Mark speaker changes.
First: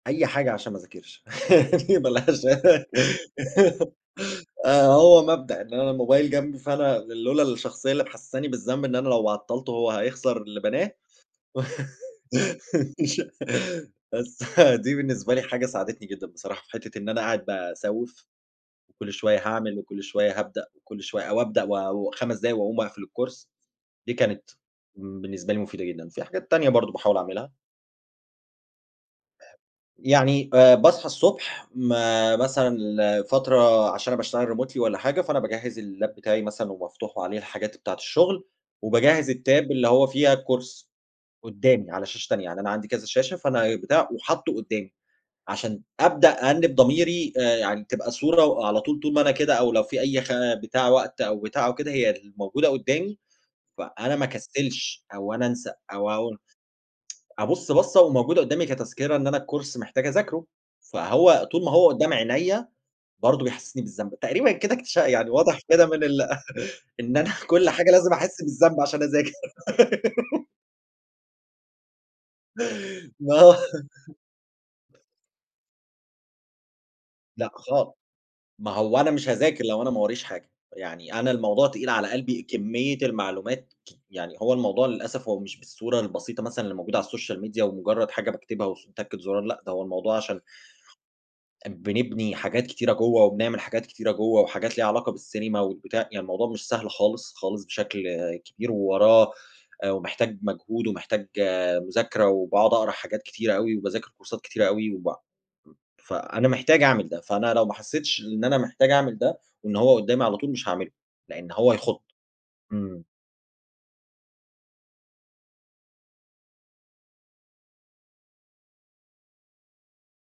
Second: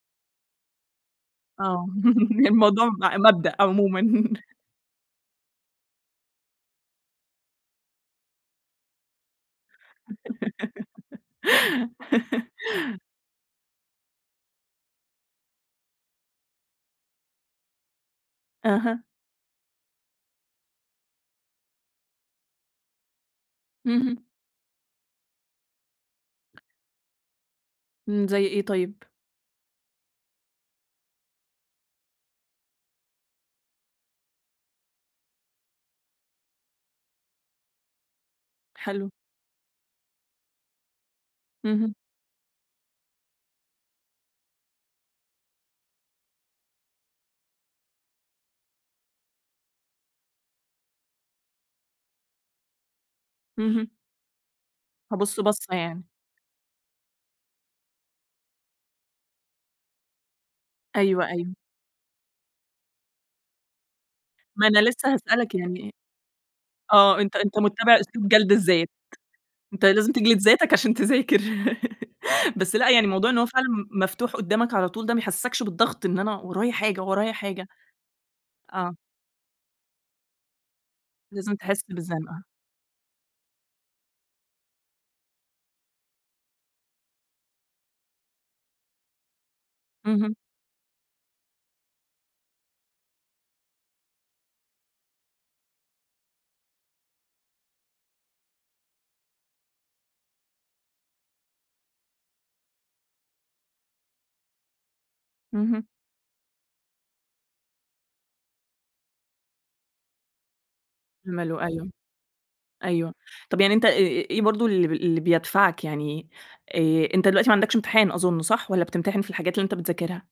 Speaker 1: أي حاجة عشان ما أذاكرش
Speaker 2: آه،
Speaker 1: ما لهاش
Speaker 2: الموضوع ب مبدأ عمومًا.
Speaker 1: آه، هو مبدأ إن أنا الموبايل جنبي، فأنا لولا الشخصية اللي محسساني بالذنب، إن أنا لو عطلته هو هيخسر اللي بناه، مش بس دي بالنسبة لي حاجة ساعدتني جدًا بصراحة، في حتة إن أنا قاعد باسوف،
Speaker 2: أها.
Speaker 1: وكُلّ شوية هاعمل وكُلّ شوية هابدأ وكُلّ شوية أو أبدأ و و5 دقايق وأقوم أقفل الCourse دي
Speaker 2: اهم.
Speaker 1: كانت بالنسبة لي مُفيدة جدًا، في حاجات تانية برضه باحاول أعملها.
Speaker 2: امم، زي إيه طيب؟
Speaker 1: يعني آآ باصحى الصبح، ما مثلًا ال فترة عشان أنا باشتغل Remotely والّا حاجة، فأنا باجهز اللاب بتاعي مثلًا ومفتوح وعليه الحاجات بتاعة الشُغل،
Speaker 2: حلو.
Speaker 1: وباجهز الTab اللي هو فيها الCourse قُدامي
Speaker 2: اهم.
Speaker 1: على شاشة تانية، يعني أنا عندي كذا شاشة، فأنا بتاع وحاطُه قُدامي، عشان أبدأ أأنب ضميري آآ يعني تبقى صورة، وعلى طول طول ما أنا كده أو لو في أي خ بتاع وقت أو بتاع أو كده هي الموجودة قدامي، ف
Speaker 2: اهم.
Speaker 1: أنا ما أكسلش أو
Speaker 2: هابُص
Speaker 1: أنا أنسى
Speaker 2: بَصَّة يعني.
Speaker 1: أو أو أبُص بصة، وموجودة قُدامي كتذكرة إن أنا الCourse محتاج أذاكرُه،
Speaker 2: أيوه،
Speaker 1: فهو
Speaker 2: أيوه.
Speaker 1: طول ما هو قُدام عينيا، برضه بيحسسني بالذنب، تقريبًا
Speaker 2: ما
Speaker 1: كده
Speaker 2: أنا
Speaker 1: أكتش
Speaker 2: لسه
Speaker 1: يعني
Speaker 2: هاسألك
Speaker 1: واضح كده
Speaker 2: يعني
Speaker 1: من ال إن
Speaker 2: آه،
Speaker 1: أنا
Speaker 2: أنت أنت
Speaker 1: كُلّ حاجة
Speaker 2: مُتَّبع
Speaker 1: لازم
Speaker 2: أسلوب
Speaker 1: أحِسّ
Speaker 2: جلد
Speaker 1: بالذنب
Speaker 2: الذّات،
Speaker 1: عشان أذاكر.
Speaker 2: أنت لازم تجلد ذاتك عشان تذاكر. بس لأ، يعني موضوع إن هو
Speaker 1: آه.
Speaker 2: فعلًا م مفتوح قُدّامك على طول ده ما يحسّسكش بالضغط؟ إن أنا ورايا حاجة، ورايا
Speaker 1: لأ،
Speaker 2: حاجة.
Speaker 1: خال ما
Speaker 2: آه.
Speaker 1: هو أنا مش هاذاكر لو أنا ما وراييش حاجة، يعني أنا
Speaker 2: لازم
Speaker 1: الموضوع
Speaker 2: تحِسّ
Speaker 1: تقيل على قلبي،
Speaker 2: بالزَّنقة.
Speaker 1: كمية المعلومات ك يعني هو الموضوع للأسف، هو مش بالصورة البسيطة مثلًا اللي موجودة على الSocial Media ومُجرد حاجة باكتبها، وس وتكة زُرار لأ، ده هو الموضوع
Speaker 2: اهم.
Speaker 1: عشان أ بنبني حاجات كتيرة جوَّا، وبنعمل حاجات كتيرة جوَّا، وحاجات ليها علاقة بالسينما والبتاع يعني الموضوع مش سهل خالص، خالص بشكل كبير، ووراه آآ، ومحتاج مجهود، ومحتاج مذاكرة، وباقعد أقرا حاجات كتيرة أوي، وباذاكر كورسات كتيرة أوي، وب م
Speaker 2: اهم.
Speaker 1: فأنا محتاج أعمل ده، فأنا لو ما حسيتش لإن أنا محتاج أعمل ده، وإن هو قدامي على طول مش هاعمله، لإن
Speaker 2: [unintelligible]
Speaker 1: هو
Speaker 2: أيوه،
Speaker 1: يخض. إمم.
Speaker 2: أيوه، طيب يعني أنت إ إ إيه برضه ال اللي بيدفعك، يعني آآ أنت دلوقتي ما عندكش امتحان أظُنّ صح، والّا بتمتحن في الحاجات اللي أنت بتذاكرها؟